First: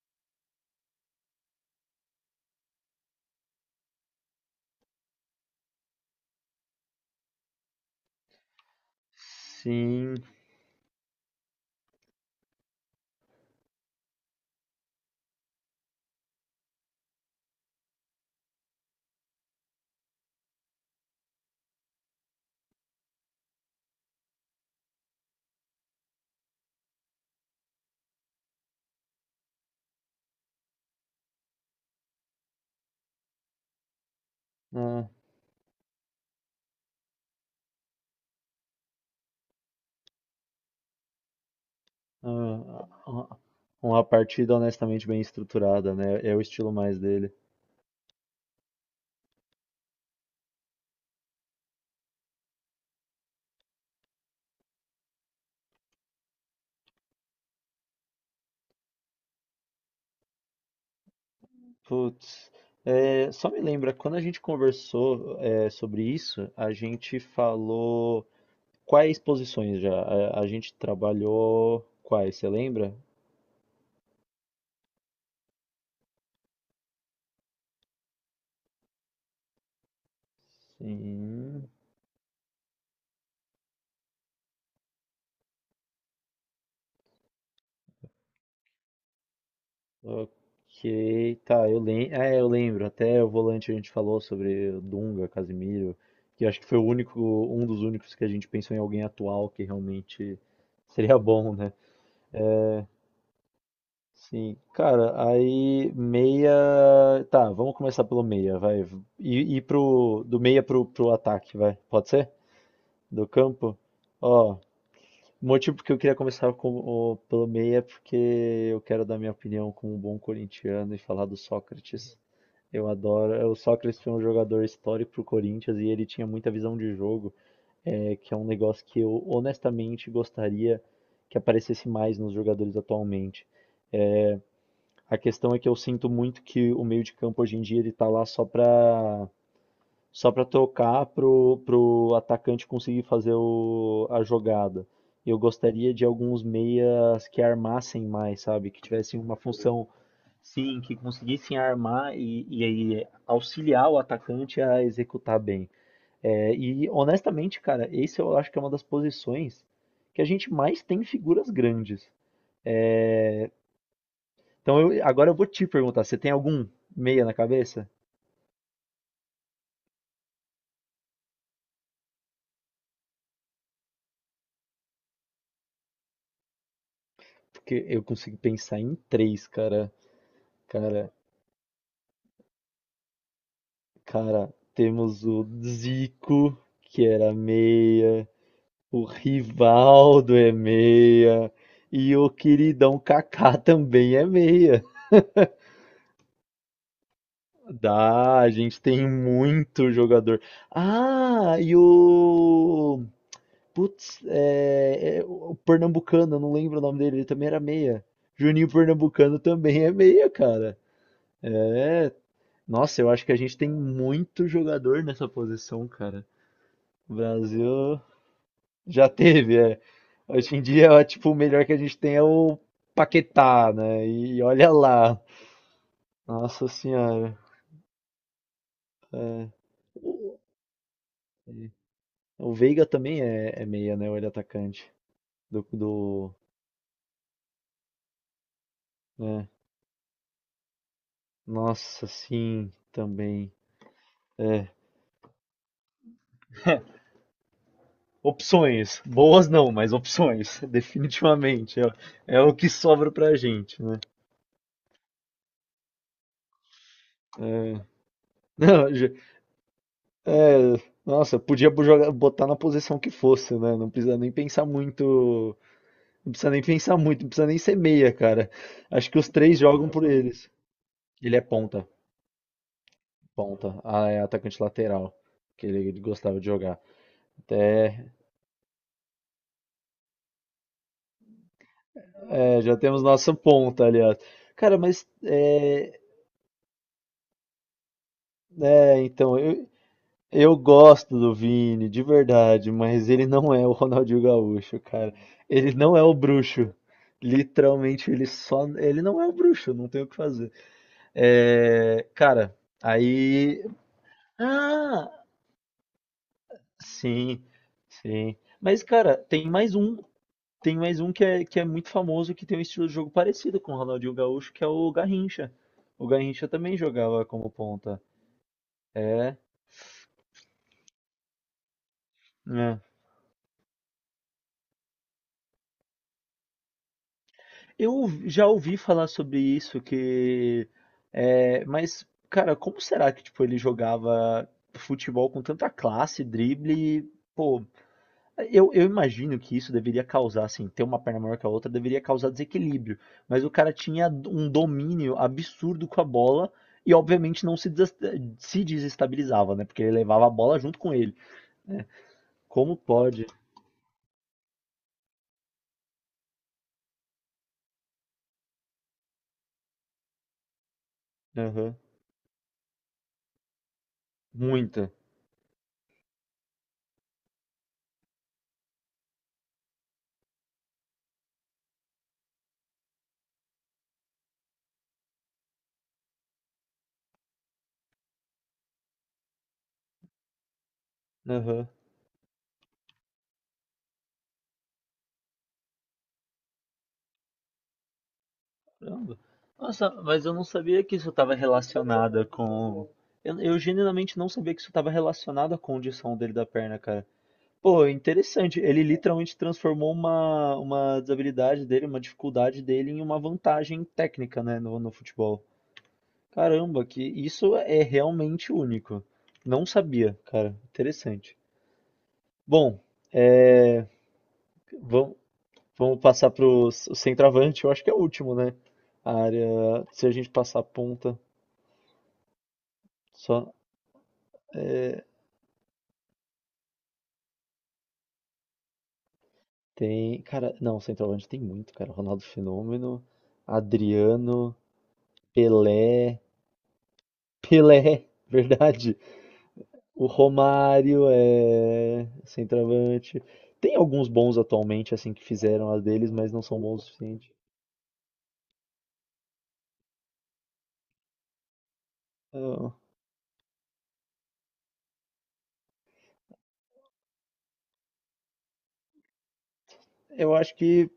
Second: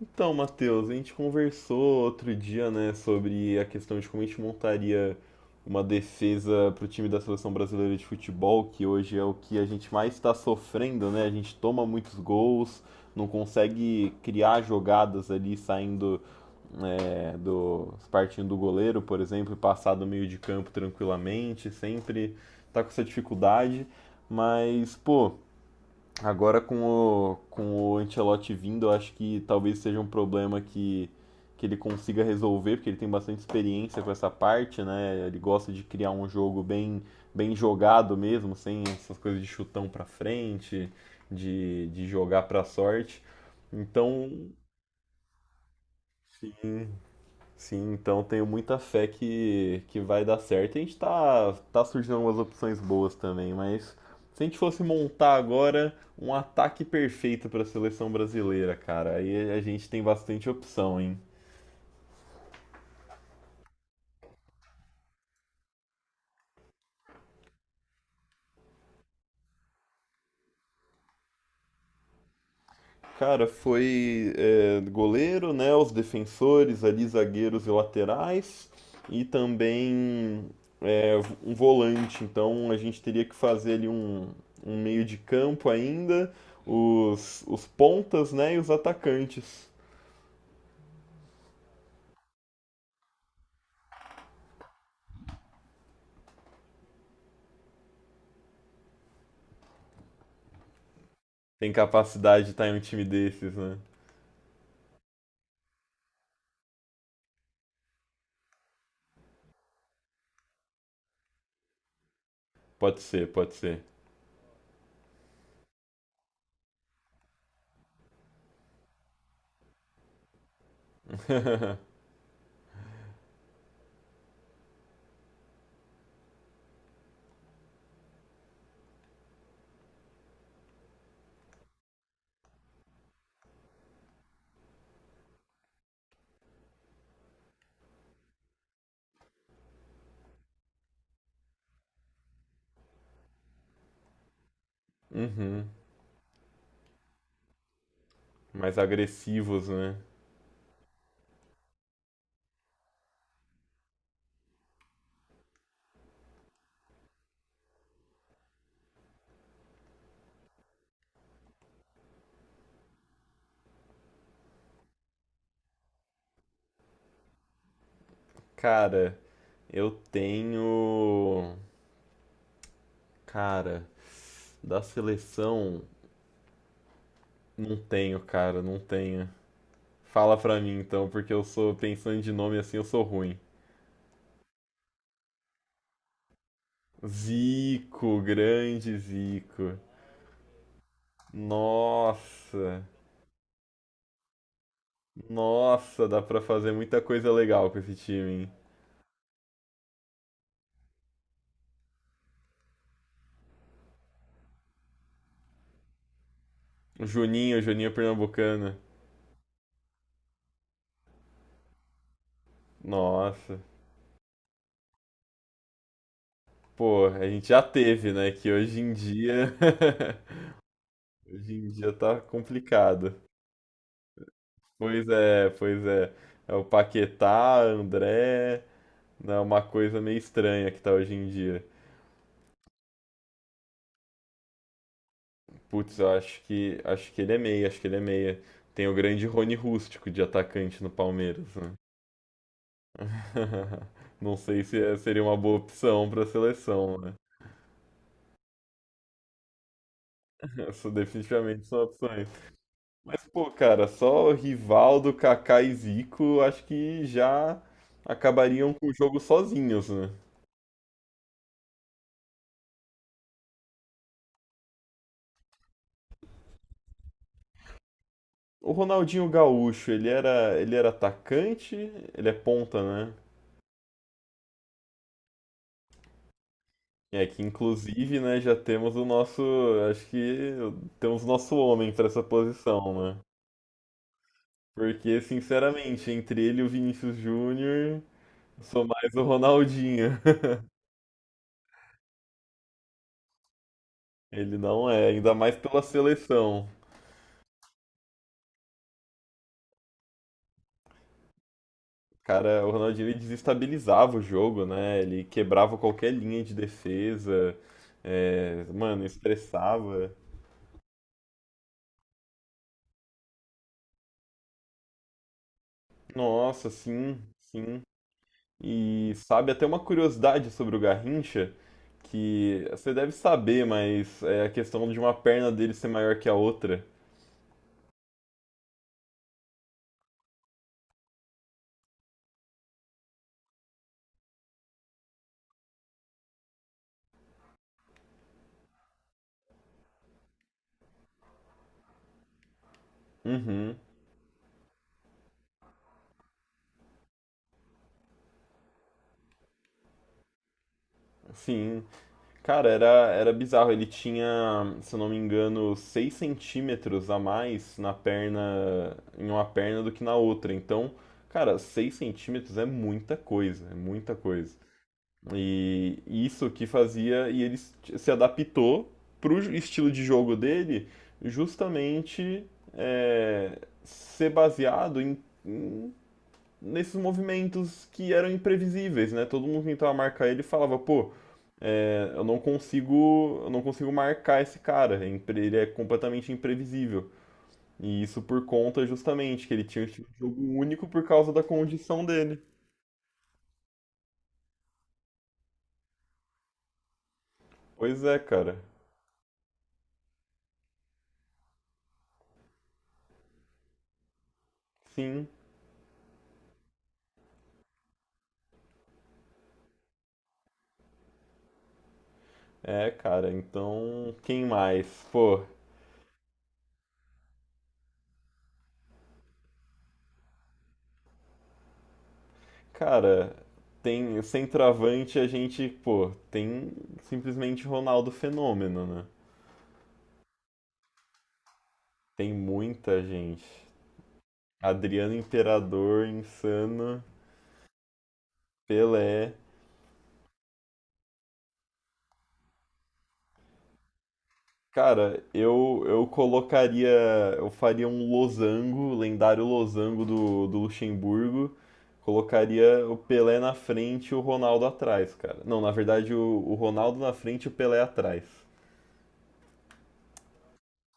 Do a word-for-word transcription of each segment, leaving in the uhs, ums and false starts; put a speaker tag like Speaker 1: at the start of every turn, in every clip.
Speaker 1: Então, Matheus, a gente conversou outro dia, né, sobre a questão de como a gente montaria uma defesa para o time da seleção brasileira de futebol, que hoje é o que a gente mais
Speaker 2: Sim,
Speaker 1: está sofrendo, né? A gente toma muitos gols, não consegue criar jogadas ali saindo, é, do partindo do goleiro, por exemplo, e passar do meio de campo tranquilamente, sempre tá com essa dificuldade. Mas, pô, agora com o, com o Ancelotti vindo, eu acho que talvez seja um problema que, que ele consiga resolver, porque ele tem bastante experiência com essa parte,
Speaker 2: é,
Speaker 1: né? Ele gosta de criar um jogo bem, bem jogado mesmo, sem essas coisas de chutão pra frente, de, de
Speaker 2: é,
Speaker 1: jogar pra sorte.
Speaker 2: uma uma
Speaker 1: Então,
Speaker 2: partida honestamente bem estruturada, né? É o estilo
Speaker 1: sim.
Speaker 2: mais dele.
Speaker 1: Sim, então tenho muita fé que, que vai dar certo. A gente tá, tá surgindo algumas opções boas também, mas se a gente fosse montar agora um ataque perfeito para a seleção brasileira, cara, aí a gente tem bastante opção, hein?
Speaker 2: Putz, é, só me lembra, quando a gente conversou é, sobre isso, a gente falou quais posições já? A, a gente trabalhou quais, você lembra?
Speaker 1: Cara, foi é, goleiro, né? Os defensores ali, zagueiros e laterais, e também é, um
Speaker 2: Sim.
Speaker 1: volante. Então a gente teria que fazer ali um, um meio de campo ainda, os, os pontas, né? E os atacantes.
Speaker 2: Ok, tá, eu lembro. É, eu lembro. Até o volante a gente falou sobre o Dunga, Casemiro, que eu acho que foi o único, um dos únicos que a gente pensou em alguém atual que realmente seria bom,
Speaker 1: Tem
Speaker 2: né?
Speaker 1: capacidade de estar em um time desses, né?
Speaker 2: Sim, cara, aí meia. Tá, vamos começar pelo meia, vai. E, e pro. Do meia pro, pro ataque, vai. Pode ser?
Speaker 1: Pode
Speaker 2: Do
Speaker 1: ser, pode
Speaker 2: campo?
Speaker 1: ser.
Speaker 2: Ó, o motivo porque eu queria começar com, o- pelo meia é porque eu quero dar minha opinião como um bom corintiano e falar do Sócrates. Eu adoro. O Sócrates foi um jogador histórico pro Corinthians e ele tinha muita visão de jogo, é, que é um negócio que eu honestamente gostaria que aparecesse mais nos jogadores atualmente. A questão é que eu sinto muito que o meio de campo hoje em dia ele tá lá só pra, só pra tocar pro, pro atacante conseguir fazer o- a jogada. Eu
Speaker 1: Uhum.
Speaker 2: gostaria de alguns meias que armassem mais, sabe?
Speaker 1: Mais
Speaker 2: Que tivessem uma
Speaker 1: agressivos,
Speaker 2: função.
Speaker 1: né?
Speaker 2: Sim, que conseguissem armar e, e aí auxiliar o atacante a executar bem. É, e honestamente, cara, esse eu acho que é uma das posições que a gente mais tem figuras grandes. É, então eu- agora eu vou te perguntar, você tem algum meia na cabeça?
Speaker 1: Cara, eu tenho. Cara, da seleção.
Speaker 2: Porque
Speaker 1: Não
Speaker 2: eu
Speaker 1: tenho,
Speaker 2: consigo
Speaker 1: cara, não
Speaker 2: pensar em
Speaker 1: tenho.
Speaker 2: três, cara.
Speaker 1: Fala pra mim então,
Speaker 2: Cara,
Speaker 1: porque eu sou, pensando de nome assim, eu sou ruim.
Speaker 2: cara, temos o Zico, que era
Speaker 1: Zico,
Speaker 2: meia.
Speaker 1: grande
Speaker 2: O
Speaker 1: Zico.
Speaker 2: Rivaldo é meia. E o
Speaker 1: Nossa,
Speaker 2: queridão Kaká também é meia.
Speaker 1: nossa, dá pra fazer muita coisa legal com esse time,
Speaker 2: Dá, a
Speaker 1: hein?
Speaker 2: gente tem muito jogador. Ah, e o. Putz, é, é o Pernambucano, eu não lembro o nome
Speaker 1: O
Speaker 2: dele, ele também
Speaker 1: Juninho,
Speaker 2: era
Speaker 1: o Juninho
Speaker 2: meia. Juninho
Speaker 1: Pernambucano.
Speaker 2: Pernambucano também é meia, cara. É. Nossa, eu acho que a
Speaker 1: Nossa,
Speaker 2: gente tem muito jogador nessa posição, cara.
Speaker 1: pô,
Speaker 2: O
Speaker 1: a gente já
Speaker 2: Brasil.
Speaker 1: teve, né? Que hoje em
Speaker 2: Já
Speaker 1: dia.
Speaker 2: teve, é. Hoje em dia, ó, tipo, o
Speaker 1: Hoje
Speaker 2: melhor
Speaker 1: em
Speaker 2: que a
Speaker 1: dia
Speaker 2: gente tem
Speaker 1: tá
Speaker 2: é o
Speaker 1: complicado.
Speaker 2: Paquetá, né? E olha
Speaker 1: Pois
Speaker 2: lá.
Speaker 1: é, pois é. É o
Speaker 2: Nossa senhora.
Speaker 1: Paquetá, André. É
Speaker 2: É.
Speaker 1: uma coisa meio
Speaker 2: O
Speaker 1: estranha que tá hoje em dia.
Speaker 2: o Veiga também é, é meia, né? Ou ele é atacante do,
Speaker 1: Putz, eu
Speaker 2: do,
Speaker 1: acho que acho que ele é meia, acho que ele é meia. Tem o grande
Speaker 2: né?
Speaker 1: Rony Rústico de atacante no Palmeiras, né?
Speaker 2: Nossa, sim, também.
Speaker 1: Não sei se é- seria uma boa opção para seleção, né?
Speaker 2: Opções. Boas não, mas opções.
Speaker 1: Isso definitivamente são
Speaker 2: Definitivamente. É,
Speaker 1: opções.
Speaker 2: é o que sobra pra
Speaker 1: Pô,
Speaker 2: gente,
Speaker 1: cara,
Speaker 2: né?
Speaker 1: só Rivaldo, Kaká e Zico, acho que já
Speaker 2: É.
Speaker 1: acabariam com
Speaker 2: Não,
Speaker 1: o
Speaker 2: já-
Speaker 1: jogo sozinhos, né?
Speaker 2: é, nossa, podia bo- jogar- botar na posição que fosse, né? Não precisa nem pensar muito. Não precisa nem pensar muito, não precisa nem ser meia, cara.
Speaker 1: O
Speaker 2: Acho que
Speaker 1: Ronaldinho
Speaker 2: os três jogam
Speaker 1: Gaúcho,
Speaker 2: por
Speaker 1: ele
Speaker 2: eles.
Speaker 1: era, ele era
Speaker 2: Ele é
Speaker 1: atacante,
Speaker 2: ponta,
Speaker 1: ele é ponta, né?
Speaker 2: ponta. Ah, é atacante lateral, que ele gostava de jogar.
Speaker 1: É que
Speaker 2: Até,
Speaker 1: inclusive, né, já temos o nosso, acho que temos o nosso homem para essa
Speaker 2: é, Já
Speaker 1: posição,
Speaker 2: temos
Speaker 1: né?
Speaker 2: nossa ponta, aliás. Cara, mas
Speaker 1: Porque,
Speaker 2: é,
Speaker 1: sinceramente, entre ele e o Vinícius Júnior, eu sou
Speaker 2: é,
Speaker 1: mais o
Speaker 2: então, eu,
Speaker 1: Ronaldinho.
Speaker 2: eu gosto do Vini, de verdade, mas ele não é o Ronaldinho
Speaker 1: Ele
Speaker 2: Gaúcho,
Speaker 1: não é,
Speaker 2: cara.
Speaker 1: ainda mais
Speaker 2: Ele
Speaker 1: pela
Speaker 2: não é o
Speaker 1: seleção.
Speaker 2: bruxo. Literalmente, ele só, ele não é o bruxo, não tem o que fazer. É, cara,
Speaker 1: Cara, o Ronaldinho ele
Speaker 2: aí.
Speaker 1: desestabilizava o jogo, né?
Speaker 2: Ah!
Speaker 1: Ele quebrava qualquer linha de
Speaker 2: Sim,
Speaker 1: defesa,
Speaker 2: sim.
Speaker 1: é,
Speaker 2: Mas,
Speaker 1: mano,
Speaker 2: cara, tem mais um,
Speaker 1: estressava.
Speaker 2: tem mais um que é, que é muito famoso, que tem um estilo de jogo parecido com o Ronaldinho Gaúcho, que é o Garrincha. O Garrincha
Speaker 1: Nossa,
Speaker 2: também
Speaker 1: sim,
Speaker 2: jogava como
Speaker 1: sim.
Speaker 2: ponta.
Speaker 1: E
Speaker 2: É,
Speaker 1: sabe, até uma curiosidade sobre o Garrincha, que
Speaker 2: né?
Speaker 1: você deve saber, mas é a questão de uma perna dele ser maior que a outra.
Speaker 2: Eu já ouvi falar sobre isso, que... É, mas, cara, como será que, tipo, ele jogava futebol com tanta classe, drible, e, pô, Eu, eu imagino que isso deveria causar, assim, ter uma perna maior que a outra deveria causar desequilíbrio, mas o cara
Speaker 1: Uhum,
Speaker 2: tinha um domínio absurdo com a bola e obviamente não se, des- se desestabilizava, né? Porque ele levava a bola junto com ele.
Speaker 1: sim. Cara,
Speaker 2: Como
Speaker 1: era,
Speaker 2: pode?
Speaker 1: era bizarro. Ele tinha, se eu não me engano, seis centímetros a mais na perna, em uma perna do que na outra. Então, cara,
Speaker 2: Aham.
Speaker 1: seis centímetros é muita coisa, é muita coisa.
Speaker 2: Muita.
Speaker 1: E isso que fazia, e ele se adaptou para o estilo de jogo dele, justamente é, ser baseado em, em- nesses movimentos que eram imprevisíveis, né? Todo mundo tentava marcar ele e falava, pô,
Speaker 2: Aham.
Speaker 1: é, eu não consigo, eu não consigo marcar esse cara, é impre- ele é completamente imprevisível. E isso por conta
Speaker 2: Caramba.
Speaker 1: justamente que ele tinha um
Speaker 2: Nossa,
Speaker 1: estilo de
Speaker 2: mas eu
Speaker 1: jogo
Speaker 2: não sabia
Speaker 1: único
Speaker 2: que
Speaker 1: por
Speaker 2: isso
Speaker 1: causa
Speaker 2: estava
Speaker 1: da condição
Speaker 2: relacionado
Speaker 1: dele.
Speaker 2: com. Eu, eu genuinamente não sabia que isso estava relacionado à condição dele da perna, cara. Pô,
Speaker 1: Pois é, cara.
Speaker 2: interessante. Ele literalmente transformou uma, uma desabilidade dele, uma dificuldade dele, em uma vantagem técnica, né, no, no
Speaker 1: Sim.
Speaker 2: futebol. Caramba, que isso é realmente único. Não sabia, cara. Interessante. Bom,
Speaker 1: É, cara,
Speaker 2: é,
Speaker 1: então quem mais?
Speaker 2: vamos,
Speaker 1: Pô,
Speaker 2: vamos passar para o centroavante. Eu acho que é o último, né? A área. Se a gente passar a ponta,
Speaker 1: cara,
Speaker 2: só
Speaker 1: tem
Speaker 2: é,
Speaker 1: centroavante a gente, pô, tem simplesmente Ronaldo Fenômeno, né?
Speaker 2: tem. Cara, não, centroavante tem muito, cara. Ronaldo
Speaker 1: Tem muita
Speaker 2: Fenômeno,
Speaker 1: gente.
Speaker 2: Adriano,
Speaker 1: Adriano Imperador,
Speaker 2: Pelé.
Speaker 1: Insano,
Speaker 2: Pelé, verdade.
Speaker 1: Pelé.
Speaker 2: O Romário é centroavante. Tem alguns bons atualmente, assim,
Speaker 1: Cara,
Speaker 2: que fizeram as
Speaker 1: eu eu
Speaker 2: deles, mas não são bons o
Speaker 1: colocaria,
Speaker 2: suficiente.
Speaker 1: eu faria um losango, lendário losango do, do Luxemburgo.
Speaker 2: Eu
Speaker 1: Colocaria o Pelé na frente e o Ronaldo atrás, cara. Não, na verdade, o, o Ronaldo na frente e o Pelé atrás.
Speaker 2: eu acho que,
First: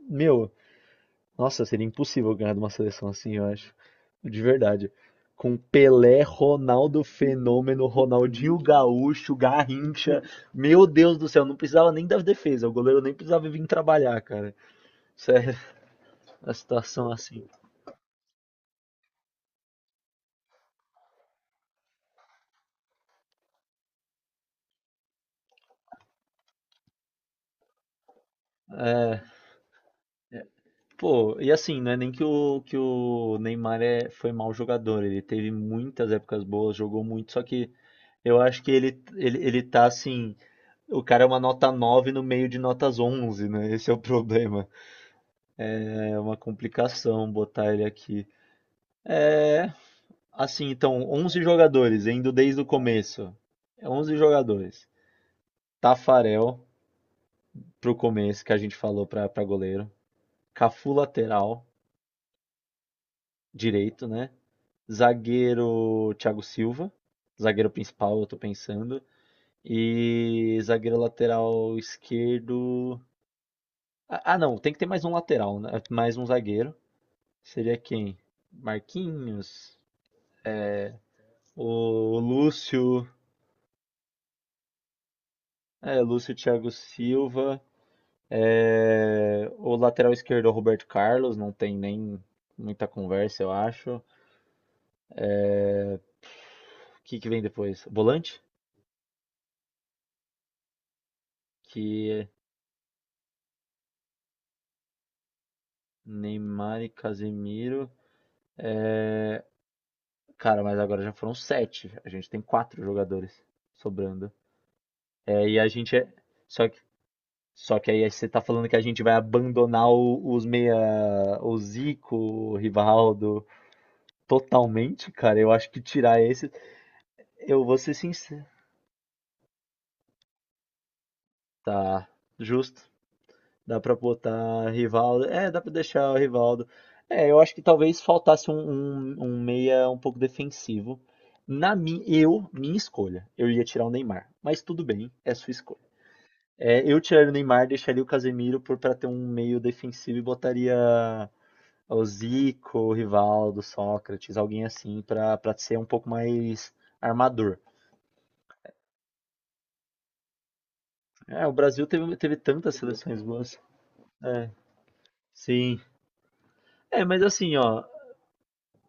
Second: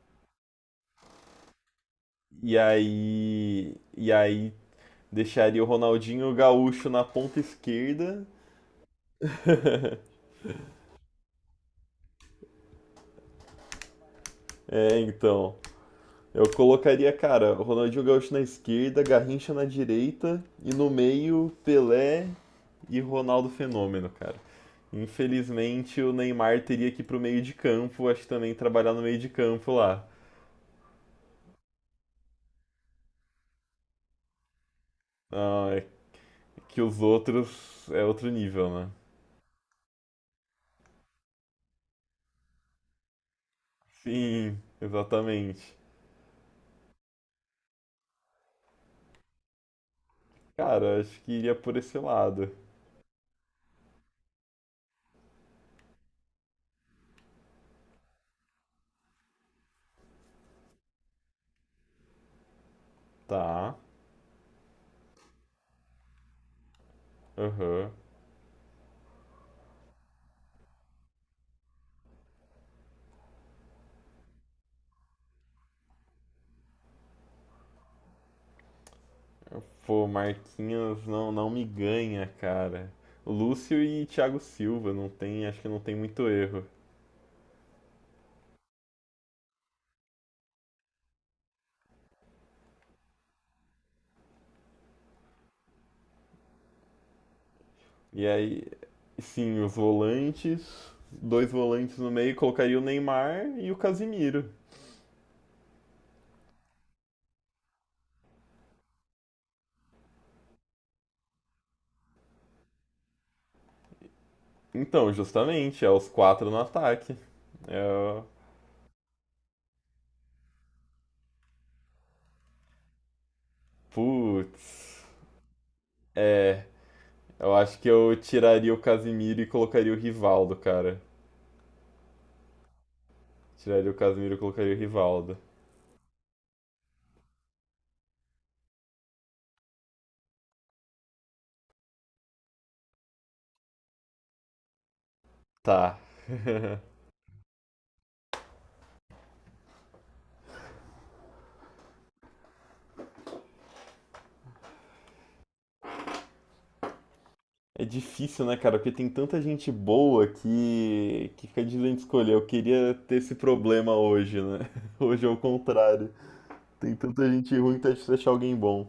Speaker 2: meu, nossa, seria impossível ganhar
Speaker 1: E
Speaker 2: de uma seleção assim, eu acho.
Speaker 1: aí, e
Speaker 2: De
Speaker 1: aí
Speaker 2: verdade. Com
Speaker 1: deixaria o
Speaker 2: Pelé,
Speaker 1: Ronaldinho Gaúcho
Speaker 2: Ronaldo
Speaker 1: na ponta
Speaker 2: Fenômeno,
Speaker 1: esquerda.
Speaker 2: Ronaldinho Gaúcho, Garrincha. Meu Deus do céu, não precisava nem das defesas. O goleiro nem precisava vir trabalhar, cara.
Speaker 1: É, então,
Speaker 2: Sério,
Speaker 1: eu
Speaker 2: a situação
Speaker 1: colocaria,
Speaker 2: assim.
Speaker 1: cara, o Ronaldinho Gaúcho na esquerda, Garrincha na direita e no meio Pelé e Ronaldo Fenômeno, cara. Infelizmente o Neymar teria que ir pro meio de campo, acho que também trabalhar no meio
Speaker 2: É.
Speaker 1: de campo lá.
Speaker 2: Pô, e assim, não é nem que o, que o Neymar é, foi mau jogador, ele teve
Speaker 1: Ah, é
Speaker 2: muitas épocas boas,
Speaker 1: que os
Speaker 2: jogou muito, só que
Speaker 1: outros é outro
Speaker 2: eu acho
Speaker 1: nível,
Speaker 2: que
Speaker 1: né?
Speaker 2: ele, ele, ele tá assim, o cara é uma nota nove no meio de notas onze, né? Esse é o
Speaker 1: Sim,
Speaker 2: problema.
Speaker 1: exatamente.
Speaker 2: É uma complicação botar ele aqui. Assim,
Speaker 1: Cara,
Speaker 2: então,
Speaker 1: acho que
Speaker 2: onze
Speaker 1: iria por esse
Speaker 2: jogadores, indo
Speaker 1: lado.
Speaker 2: desde o começo. É onze jogadores. Tafarel pro começo, que a gente falou pra, pra goleiro. Cafu lateral,
Speaker 1: Tá,
Speaker 2: direito, né? Zagueiro Thiago Silva, zagueiro
Speaker 1: aham.
Speaker 2: principal, eu tô pensando. E zagueiro lateral esquerdo. Ah, ah, não, tem que ter mais um lateral, né? Mais um zagueiro. Seria quem? Marquinhos,
Speaker 1: Pô, Marquinhos não, não me
Speaker 2: o
Speaker 1: ganha, cara.
Speaker 2: Lúcio,
Speaker 1: Lúcio e Thiago Silva, não tem, acho que não tem
Speaker 2: é,
Speaker 1: muito
Speaker 2: Lúcio
Speaker 1: erro.
Speaker 2: Thiago Silva, é, o lateral esquerdo é o Roberto Carlos, não tem nem muita conversa, eu acho. O que que vem depois?
Speaker 1: E
Speaker 2: Volante?
Speaker 1: aí, sim, os volantes, dois volantes
Speaker 2: Que
Speaker 1: no
Speaker 2: é
Speaker 1: meio, colocaria o Neymar e o Casimiro.
Speaker 2: Neymar e Casemiro. Cara, mas agora já foram sete. A gente tem quatro jogadores sobrando.
Speaker 1: Então,
Speaker 2: É, e a
Speaker 1: justamente, é
Speaker 2: gente
Speaker 1: os
Speaker 2: é.
Speaker 1: quatro no
Speaker 2: Só que,
Speaker 1: ataque.
Speaker 2: só que aí
Speaker 1: É,
Speaker 2: você tá falando que a gente vai abandonar o- os meia. O Zico, o Rivaldo.
Speaker 1: putz.
Speaker 2: Totalmente, cara. Eu acho que tirar esse.
Speaker 1: É, eu
Speaker 2: Eu vou
Speaker 1: acho que
Speaker 2: ser
Speaker 1: eu
Speaker 2: sincero.
Speaker 1: tiraria o Casimiro e colocaria o Rivaldo, cara.
Speaker 2: Tá, justo. Dá
Speaker 1: Tiraria o
Speaker 2: pra
Speaker 1: Casimiro e
Speaker 2: botar
Speaker 1: colocaria o
Speaker 2: Rivaldo.
Speaker 1: Rivaldo.
Speaker 2: É, dá pra deixar o Rivaldo. É, eu acho que talvez faltasse um, um, um meia um pouco defensivo. Na minha, eu, minha escolha, eu ia tirar o Neymar. Mas tudo bem, é sua escolha.
Speaker 1: Tá.
Speaker 2: É, eu tiraria o Neymar, deixaria o Casemiro por para ter um meio defensivo e botaria o Zico, o Rivaldo, Sócrates, alguém assim para para ser um pouco mais armador.
Speaker 1: É difícil, né, cara? Porque tem tanta gente boa que, que
Speaker 2: É, o
Speaker 1: fica
Speaker 2: Brasil
Speaker 1: difícil de
Speaker 2: teve,
Speaker 1: escolher.
Speaker 2: teve
Speaker 1: Eu
Speaker 2: tantas
Speaker 1: queria ter
Speaker 2: seleções
Speaker 1: esse
Speaker 2: boas.
Speaker 1: problema hoje,
Speaker 2: É,
Speaker 1: né? Hoje é o
Speaker 2: sim.
Speaker 1: contrário. Tem
Speaker 2: É, mas
Speaker 1: tanta
Speaker 2: assim,
Speaker 1: gente ruim que
Speaker 2: ó,
Speaker 1: tá difícil achar alguém bom.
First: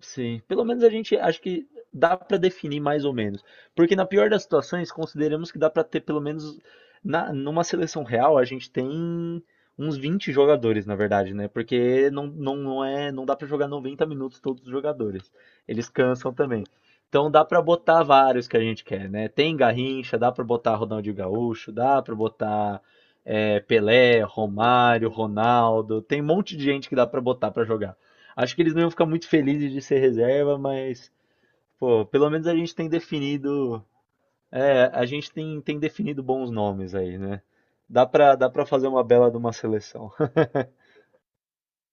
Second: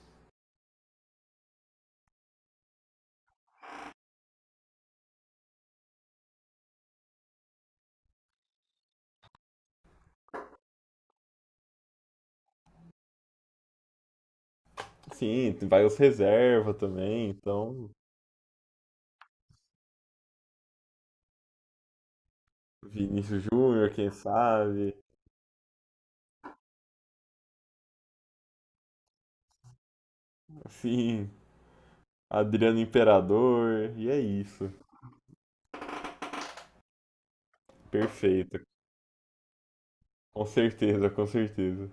Speaker 2: sim, pelo menos a gente acho que dá para definir mais ou menos. Porque na pior das situações, consideramos que dá para ter pelo menos na, numa seleção real, a gente tem uns vinte jogadores, na verdade, né? Porque não, não, não é, não dá para jogar noventa minutos todos os jogadores.
Speaker 1: Sim, vai
Speaker 2: Eles
Speaker 1: os
Speaker 2: cansam também.
Speaker 1: reserva também,
Speaker 2: Então dá para
Speaker 1: então.
Speaker 2: botar vários que a gente quer, né? Tem Garrincha, dá para botar Ronaldinho Gaúcho, dá para botar
Speaker 1: Vinícius
Speaker 2: é,
Speaker 1: Júnior, quem
Speaker 2: Pelé,
Speaker 1: sabe?
Speaker 2: Romário, Ronaldo, tem um monte de gente que dá para botar para jogar. Acho que eles não iam ficar muito felizes de ser reserva, mas,
Speaker 1: Sim,
Speaker 2: pô, pelo menos a gente
Speaker 1: Adriano
Speaker 2: tem definido,
Speaker 1: Imperador. E é isso.
Speaker 2: é, a gente tem, tem definido bons nomes aí, né? Dá pra, dá
Speaker 1: Perfeito.
Speaker 2: pra fazer uma bela de uma seleção.
Speaker 1: Com certeza, com certeza.